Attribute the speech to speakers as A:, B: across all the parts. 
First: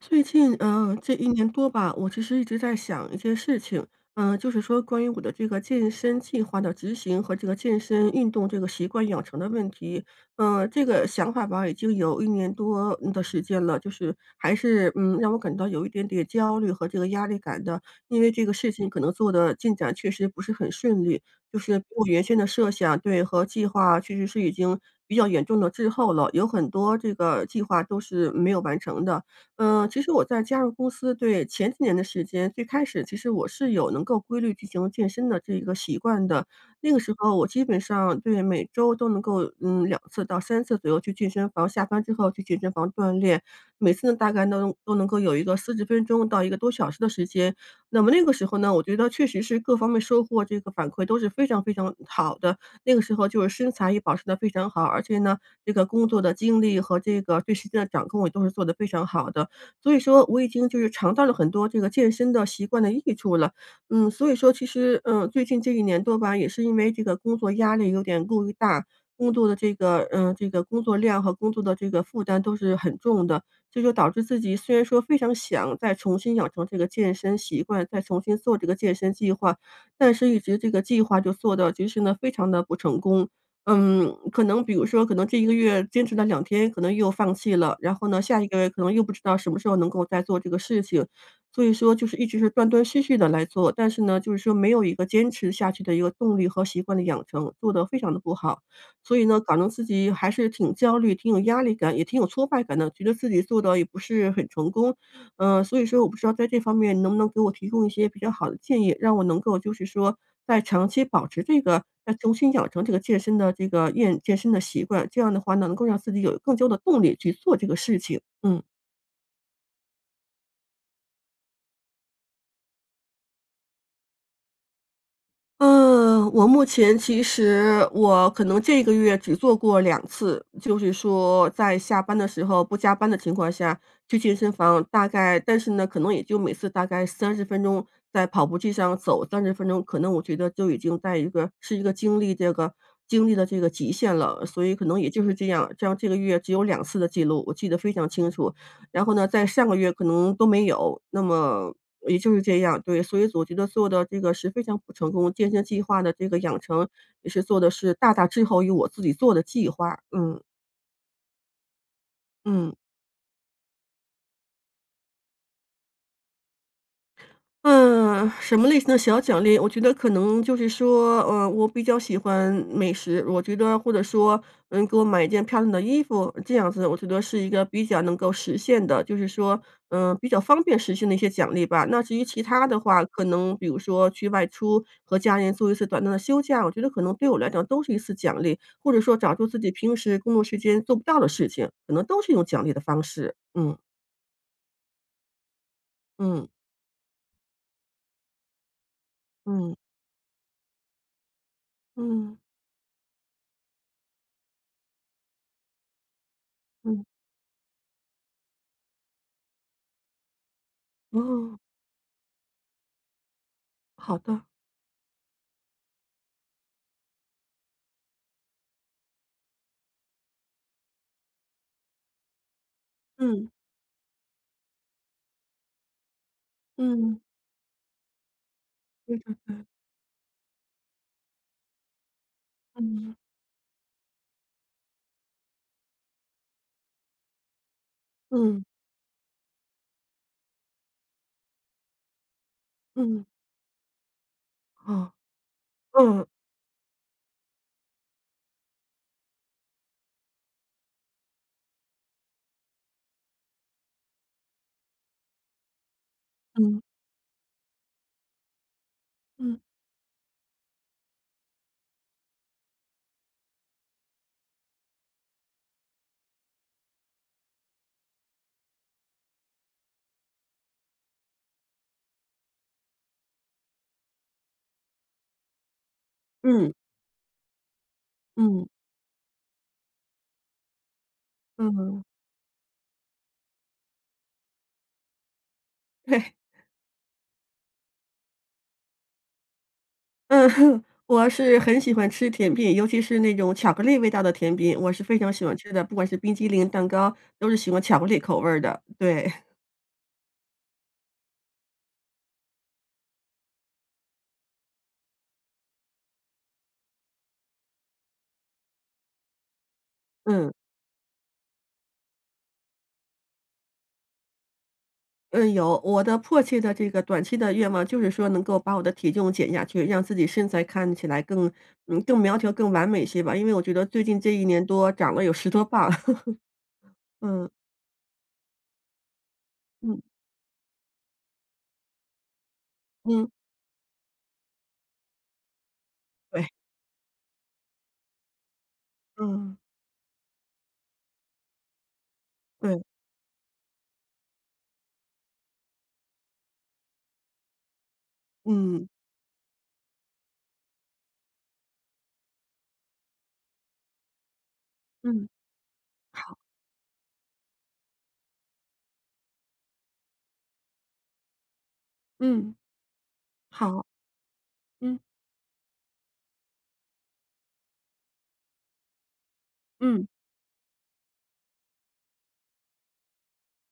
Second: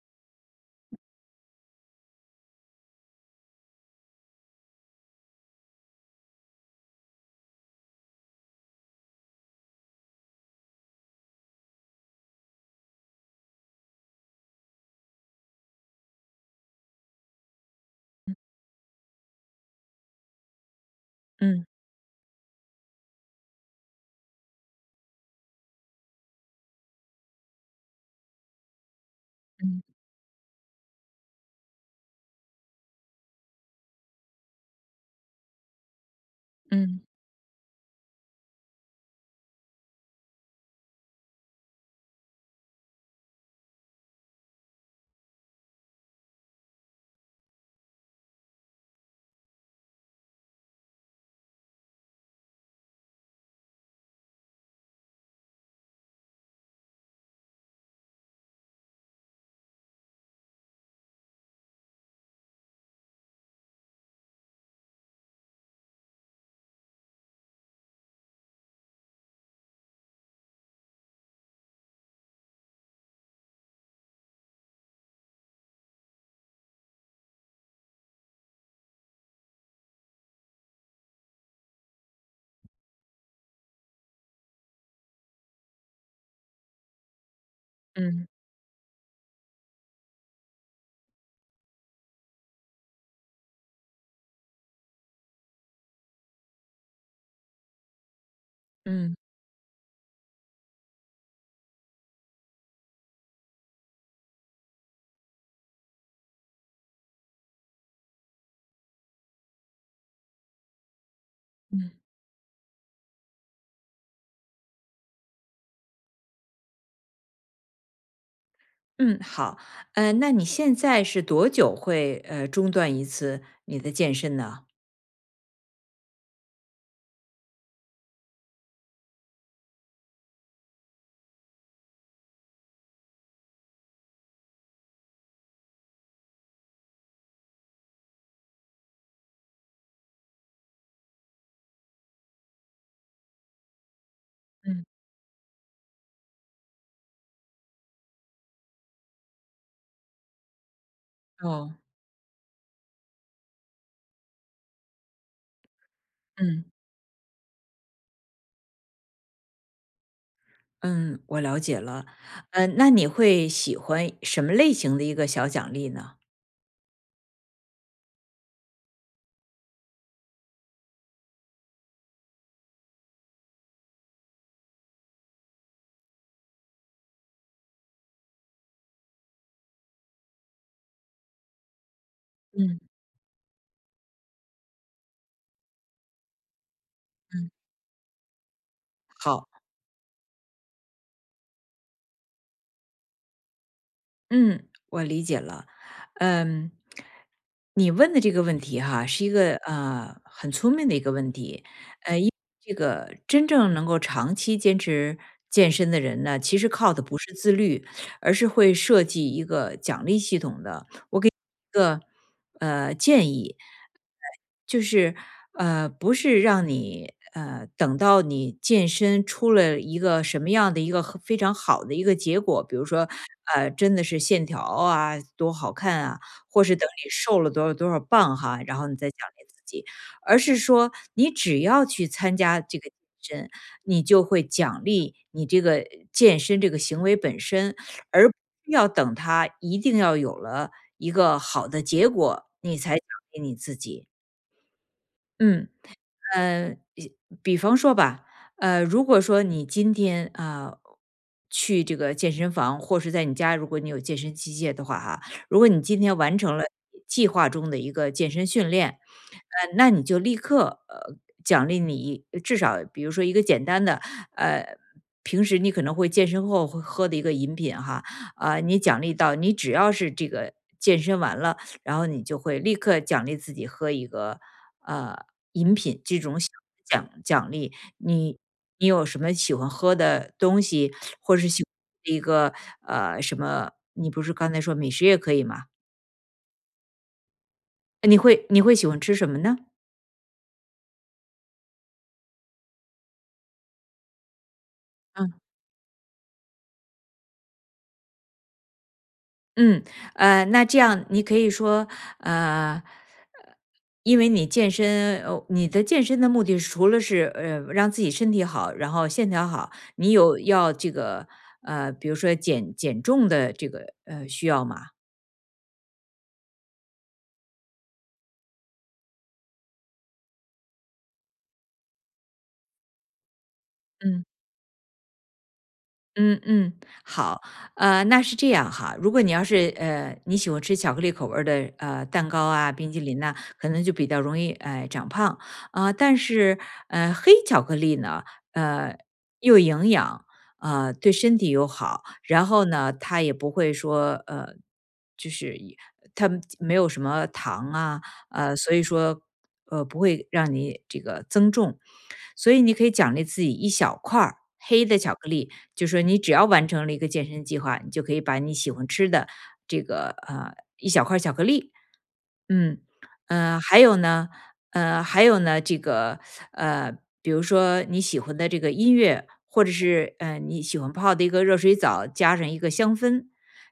A: 最近，这一年多吧，我其实一直在想一件事情，就是说关于我的这个健身计划的执行和这个健身运动这个习惯养成的问题。这个想法吧，已经有一年多的时间了，就是还是，让我感到有一点点焦虑和这个压力感的。因为这个事情可能做的进展确实不是很顺利，就
B: 嗯
A: 是比我原先的设想对，和计划确实是已经比较严重的滞后了，有很多这个计划都是没有完成的。
B: 嗯
A: 其实我在加入公司对前几年的时间，最开始其实我是有能够规律进行健身的这个习惯的。那个
B: 嗯
A: 时候我基本上对每周都能够两次到三次左右去健身房，下班之后去健身房锻炼，每次呢大概都能够有一个40分钟到一个多小时的时间。那么那个时候呢，我觉得确实是各方面收获这个反馈都是非常非常好的。那个时候就是身材也保持的非常好，而且呢，这个工作的精力和这个对时间的掌控也都是做得非常好的。所以说我已经就是尝到了很多这个健身的习惯的益处了。所以说其实，最近这一年多吧，也是因为这个工作压力有点过于大，工作的这个工作量和工作的这个负担都是很重的。这就导致自己虽然说非常想再重新养成这个健身习惯，再重新做这个健身计划，但是一直这个计划就做的其实呢，非常的不成功。可能比如说可能这一个月坚持了2天，可能又放弃了，然后呢，
B: 嗯
A: 下一个月可能又不知道什么时候能够再做这个事情。所以说就是一直是断断续续的来做，但是呢，就是说没有一个坚持下去的一个动力和习惯的养成，做得非常的不好。
B: 嗯
A: 所以呢，搞得自己还是挺焦虑、挺有压力感，也挺有挫败感的，觉得自己做的也不是很成功，所以说我不知道在这方面能不能给我提供一些比较好的建议，让我能够就是说在长期保持这个
B: 嗯
A: 再重新养成这个健身的这个健身的习惯，这样的话呢，能够让自己有更多的动力去做这个事情。嗯。
B: 嗯，好。那你现在是多久会中断一次你的健身呢？
A: 嗯，我目前其实我可能这个月只做过两次，就是说在下班的时候不加班的情况下去健身房，大概但是呢，可能也就每次大概三十分钟在跑步机上走三十分钟，可能我觉得就已经在一个经历的这个极限了，所以可
B: 嗯，
A: 能也就是这样，这样这个月只有两次的记录，我记得非常清楚。然后呢，在上个月可能都没有，那
B: 哦，
A: 么也就是这样，对，所以我觉得做的这个是非常不成功，健身计划的这个养
B: 嗯
A: 成也是做的是大大滞后于我自己做的计划，嗯，
B: 嗯，我了解了。
A: 嗯。
B: 那你会喜欢什么类型的一个小奖励呢？
A: 嗯，什么类型的小奖励？我觉得可能就是说，我比较喜欢美食，我觉得或者说，给我买一件漂亮的衣服，这样子，我觉得是一个比较能够实现的，就是说，比较方便实现的一些奖励吧。那至于其他的
B: 嗯
A: 话，可能比如说去外出和家人做一次短暂的休假，我觉得可能对我来
B: 嗯，
A: 讲都是一次奖励，或者说找出
B: 好。
A: 自己平时工作时间做不到的事情，可能都是一种奖励的方式。嗯
B: 嗯，我理解了。
A: 嗯
B: 嗯，你问的这个问题哈，是一个
A: 嗯
B: 很聪明的一个问题。因为
A: 嗯
B: 这个真正能够长期坚持健身的人呢，其实靠的
A: 嗯，
B: 不是自律，而是会设计一个奖励系统的。
A: 哦，
B: 建议，
A: 好的。
B: 就是，不是让你，等到你健身出了一个什么样的一个很非常好的一个结果，比如说，
A: 嗯，
B: 真的是线条啊，多好看啊，或是等你
A: 嗯，
B: 瘦了多少多少磅哈，然后你再
A: 对
B: 奖
A: 对
B: 励
A: 对，
B: 自己，而是说你只要去参加这个
A: 嗯，
B: 健身，你就会奖励你这个健身这个行为本身，而不
A: 嗯，
B: 是要等他一定要有了一个好的结果，你才奖
A: 嗯，
B: 励你自己。
A: 哦，
B: 嗯。
A: 嗯，
B: 呃，一比方说吧，如果说你今天啊、去这个健身房，或是在你家，如果你有健身器械的话哈，如果你今天完成了
A: 嗯，
B: 计划中的一个健身训练，
A: 嗯，
B: 那你就立刻奖励你至少比如说一个简单的呃。平时你可能会健身后会喝的一个饮品哈，啊、你奖励到你只要是这个健身完了，然后你就会立刻奖励自己喝一个呃饮品这种小
A: 嗯，
B: 的奖励。你
A: 嗯，
B: 你有什么喜欢喝的东西，或是喜
A: 嗯，
B: 欢一个什么？你不是刚才说美食也可以吗？
A: 对，
B: 你会喜欢吃什么呢？
A: 嗯，我是很喜欢吃甜品，尤其是那种巧克力味道的甜品，我是非常
B: 嗯。
A: 喜欢吃的，不管是冰激凌、蛋糕，都是喜欢巧克力口味儿的，对，
B: 嗯，那这样你可以说，呃，因为你健身，你的健身的目的是除了是让自己身体好，然后线条好，你有
A: 嗯，
B: 要这个比如说减重的这个需要吗？
A: 嗯，有，我的迫切的这个短期的愿望就是说能够把我的体重减下去，让自己身材看起来更苗条、更完美一些吧，因为我觉得最近
B: 嗯。
A: 这一年多长了有10多磅，
B: 嗯嗯，好，
A: 嗯，
B: 那是这样哈。如果你要是
A: 嗯。
B: 你喜欢吃巧克力口味儿的蛋糕啊、冰激凌
A: 嗯，
B: 呐、可能就比较容易长胖啊、但
A: 对，
B: 是黑巧克力呢，呃
A: 嗯，
B: 又营养，对身体又好，然后
A: 对，
B: 呢它也不会说就是一它没有什么糖啊，所以
A: 嗯，
B: 说不会让你这个增重。所以你可以奖励自己一小块儿黑的巧克
A: 嗯，
B: 力，就说你只
A: 好，
B: 要完成了一个健身计划，你就可以把你喜欢吃的这个一小块儿巧克力
A: 嗯，
B: 嗯，呃，还
A: 好，
B: 有呢，
A: 嗯，
B: 还有呢，这个，呃，比如说你喜欢的这个音乐，或者
A: 嗯，
B: 是你喜欢泡的一个热水澡，加上一个香氛，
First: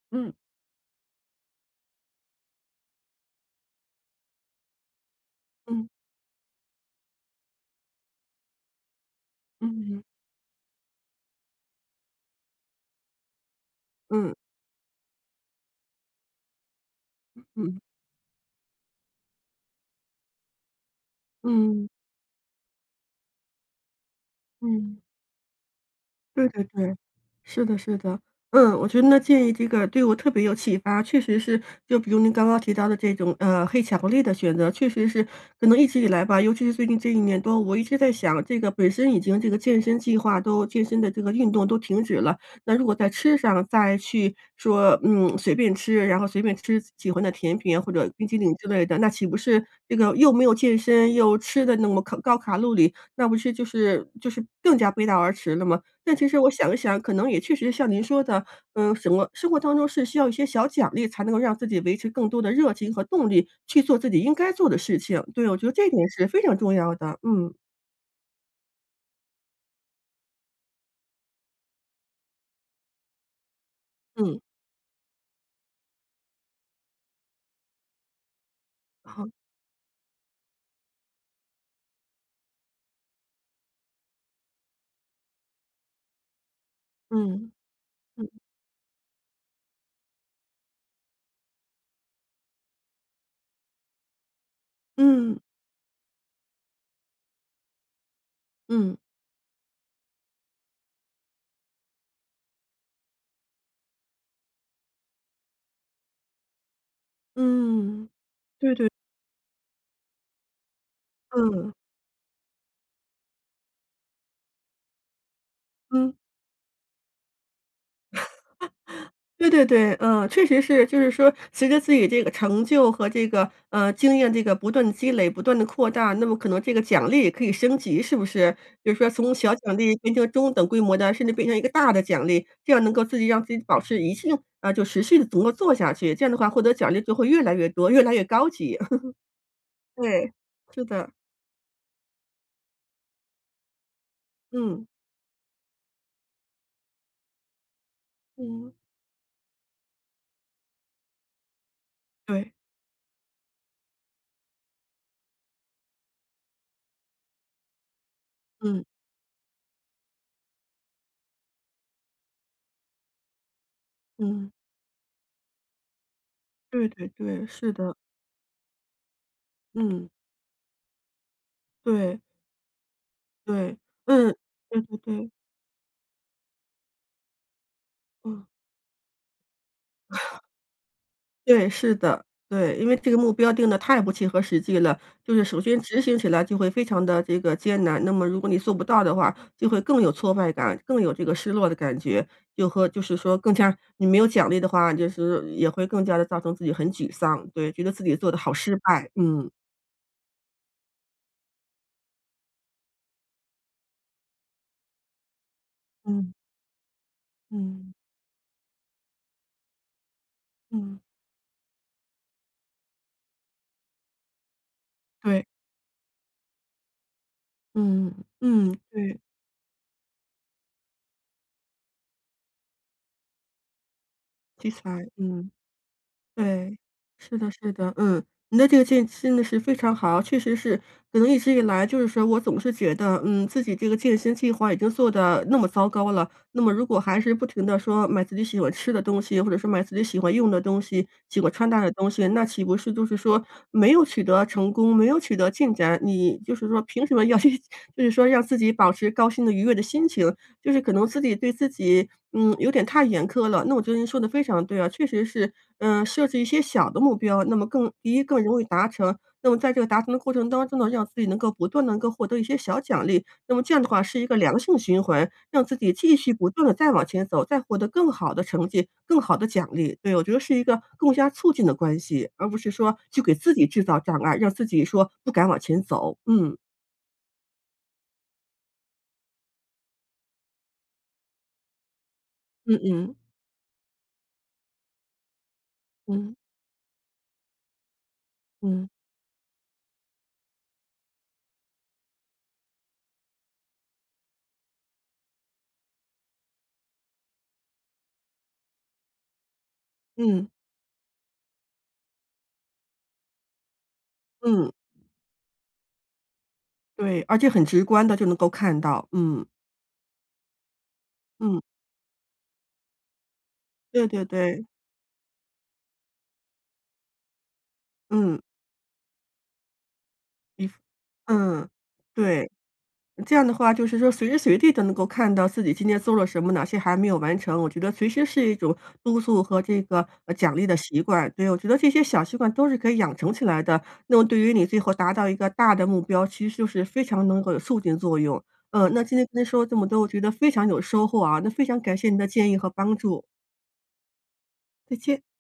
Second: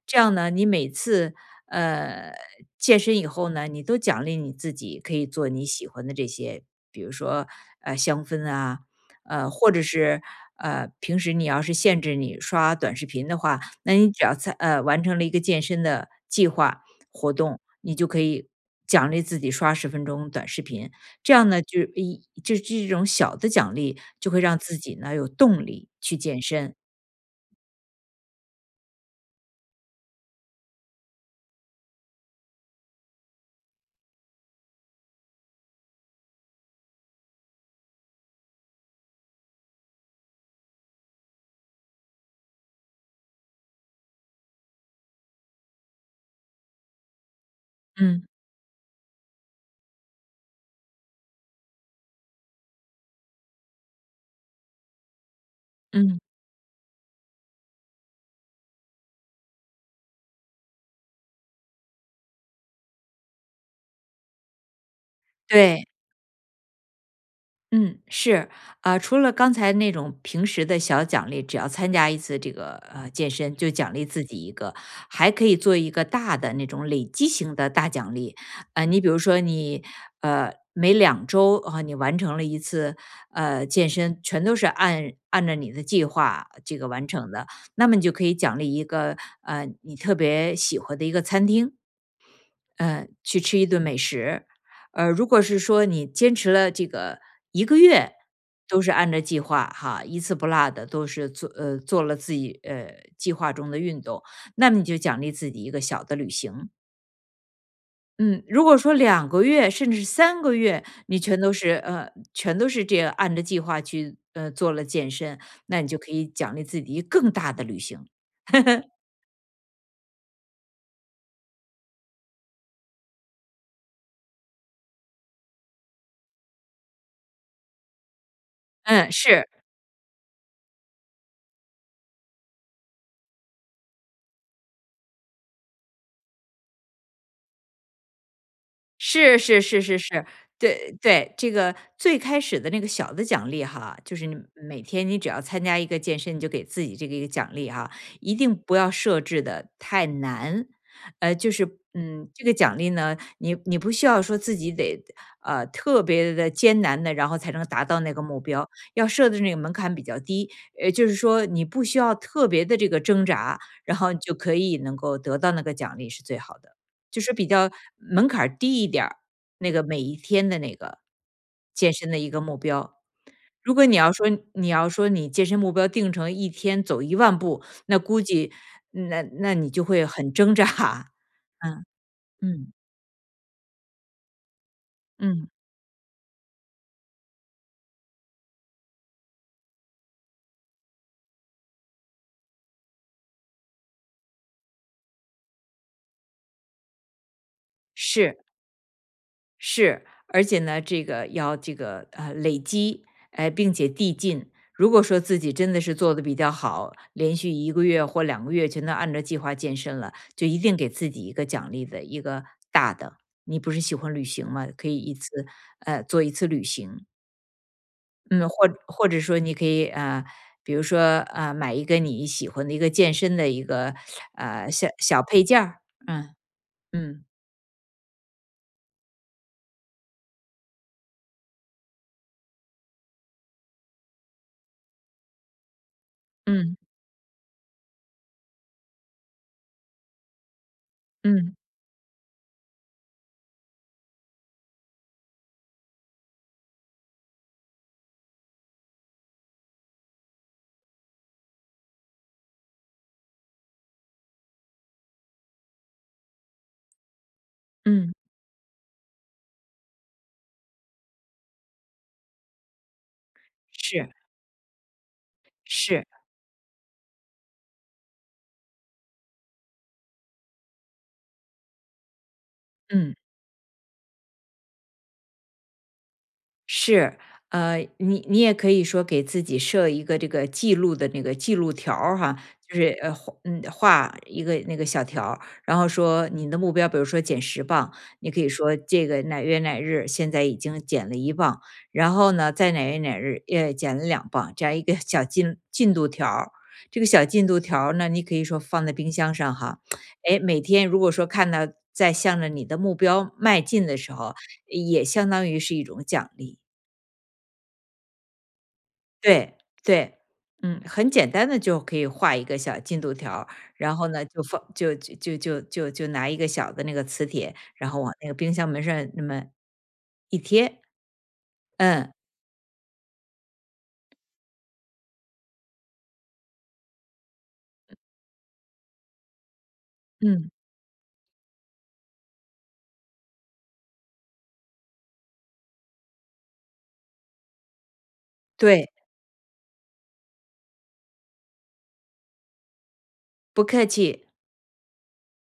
B: 这
A: 嗯，
B: 样呢，你每次呃健身以后呢，你都奖励你自己，可以做你喜
A: 嗯，
B: 欢的这些，比如说香氛啊，或者
A: 嗯，
B: 是平时你要是限制你刷短视频的话，那你只
A: 嗯，
B: 要在完成了一个健身的计划，活动，
A: 嗯，
B: 你就可以奖励自己刷10分钟短视频。这样呢，
A: 嗯，
B: 就是这种小的奖励，就会让自己
A: 嗯，
B: 呢有动力去健
A: 对对
B: 身。
A: 对。是的，是的，嗯，我觉得那建议这个对我特别有启发，确实是，就比如您刚刚提到的这种，黑巧克力的选择，确实是可能一直以来吧，尤其是最近这一年多，我一直在想，这个本身已经这个健身计划都健身的这个运动都停止了，那如果在吃上再去说，随便吃，然后随便吃喜欢的甜品啊或者冰
B: 嗯，
A: 淇淋之类的，那岂不是这个又没有健身又吃的那么高卡路里，那不是就是更加背道而驰了吗？但
B: 嗯，
A: 其实我想一想，可能也确实像您说的，什么生活当中是需要一些小奖励，才能够让自己维持更多的热情和动力，去做自己应该做的事情。对，我觉得
B: 对。
A: 这点是非常重要的。嗯，
B: 嗯，是啊，除了刚才那种平时的小奖励，只要参加一次这个健身就奖励自己
A: 嗯，
B: 一个，还可以做一个大的那种累积型的大奖励。你比如
A: 好，
B: 说你每2周啊，你完成了一次健身，全都是按照你的计划这个完成的，
A: 嗯，
B: 那么你就可
A: 嗯，
B: 以奖励一个你特别喜欢的一个餐厅。嗯，去吃一顿美食。如
A: 嗯，
B: 果是说你坚持了这个一个月，都是
A: 嗯，
B: 按照计划哈，一次不落的都是做了自己，计划中的运动，那么你就奖励自己一个小的旅行。
A: 嗯，嗯
B: 嗯，如
A: 对
B: 果
A: 对，
B: 说两个月甚至3个月，你全都是
A: 嗯，
B: 呃，全都是这样按着计划去，做了健身，那你就可
A: 嗯。
B: 以奖励自己一个更大的旅行。
A: 对对对，嗯，确实是，就是说，随着自己这个成就和这个经验这个不断的积累、不断的扩大，那么可能这个奖励也可以升级，是不是？比如说，
B: 嗯，
A: 从
B: 是。
A: 小奖励变成中等规模的，甚至变成一个大的奖励，这样能够自己让自己保持一性啊、就持续的能够做下去。这样的话，获得奖励就会越来越多，越来越高级。
B: 是是是是是，
A: 对，是
B: 对
A: 的，
B: 对，这个最开始的那个小的奖励哈，就是你每
A: 嗯
B: 天你只要参加一个健身，你就给自己这个一个奖励哈，一定
A: 嗯，
B: 不要设置的太难。就是这个
A: 对，
B: 奖励呢，你不需要说自己得特别的艰难的，然后才能达到那个目标，
A: 嗯
B: 要设的那个门槛比较低。就是说你不需要特别的这个挣扎，然后你就
A: 嗯，
B: 可以能够得到那个奖励是最好的。
A: 对对
B: 就是
A: 对，
B: 比较
A: 是的，
B: 门槛儿低一点儿那个每
A: 嗯，
B: 一天的那个健身的
A: 对
B: 一个目标。如
A: 对，
B: 果你要说
A: 嗯，
B: 你
A: 对
B: 要
A: 对
B: 说你
A: 对，
B: 健身目标定成一天走1万步，那估
A: 嗯。
B: 计那你就会很挣扎。
A: 对，
B: 嗯，
A: 是的，
B: 嗯，
A: 对，因为这个目标定的太不切合实际了，就是
B: 嗯，
A: 首先执行起来就会非常的这个艰难，那么如果你做不到的话，就会更有挫败感，更有这个失落的感觉，就是说更加你没有奖励的话，就是也会更加的造成自己很沮丧，对，觉得自己做的
B: 是。
A: 好失败，嗯。
B: 是，而且呢，这个要累积，哎、并且递进。如果说自己真的是做的
A: 嗯
B: 比较好，连续一个
A: 嗯
B: 月或两个月全都按照计划健身了，就一定给
A: 嗯。
B: 自己一个奖励的一个大的。你不是喜欢旅行吗？可以一
A: 对，
B: 次做一次旅行，
A: 嗯，
B: 嗯，
A: 嗯，
B: 或
A: 对，
B: 者说你可以比如说买一个你喜欢的一个健身的一个
A: 题
B: 小
A: 材，
B: 小配
A: 嗯。
B: 件儿，嗯
A: 对，
B: 嗯
A: 是的是的，嗯，你的这个建议真的是非常好。确实是，可能一直以来就是说我总是觉得，自己这个健身计划已经做的那么糟糕了，那么
B: 嗯
A: 如果还是不停的说买自己喜欢吃的东西，或者是买自己喜欢用的东西、喜欢
B: 嗯
A: 穿戴的东西，那岂不是就是说没有取得成功，没有取得进展，你就是说凭什么要去 就是说让自己保持高兴的愉悦的心情，就是可能自己对自己，有点太严苛了。那我觉得您说的非常对啊，确实是，设置一些小的目标，那么更第
B: 嗯，
A: 一更容易达成，那么在这个达成的过程当中呢，让自己能够不断地能够获得一些小奖励，那么这样的话
B: 是
A: 是一个良性循环，让自己
B: 是，
A: 继续不断的再往前走，再获得更好的成绩、更好的奖励。对，我觉得是一个更加促进的关系，而不是说
B: 嗯。
A: 去给自己制造障碍，让自己说不敢往前走。嗯，
B: 是，你也可以说给自己设一个这个记录的那个记录条儿哈，
A: 嗯
B: 就是
A: 嗯，
B: 画一个那个小条儿，然后说
A: 嗯，
B: 你的目标，比如说减10磅，你可以说
A: 嗯，
B: 这个哪月哪日现在已经减了1磅，然后呢在哪月哪日也减了2磅，这样一个 小进度条儿。这个小进度条儿呢，你可以说放在冰箱上哈，哎，
A: 嗯，
B: 每天如果说看到在向着你的目标迈进的时候，
A: 嗯。
B: 也相当于是一种奖励。
A: 对，而且很直观的就能够看到，嗯，
B: 对，对，嗯，很简单的
A: 嗯，
B: 就可以画一个小进度条儿然
A: 对
B: 后
A: 对
B: 呢，就放
A: 对，
B: 就就就就就就拿一个小的那个磁铁，然后往那个
A: 嗯，
B: 冰箱门上那么一
A: 一幅
B: 贴，
A: 嗯，
B: 嗯，
A: 对。这样的话就是说随时随地都能够看到自己今天做了什么，哪些还没有完成，我觉得随时是一种督促和这个，
B: 嗯。
A: 奖励的习惯。对，我觉得这些小习惯都是可以养成起来的，那么对于你最后达到一个大的目标，其实就是非常能够有促进作用。
B: 对，
A: 那今天跟您说了这么多，我觉得非常有收获啊，那非常感谢您的建议和帮助，
B: 不客气。
A: 再见。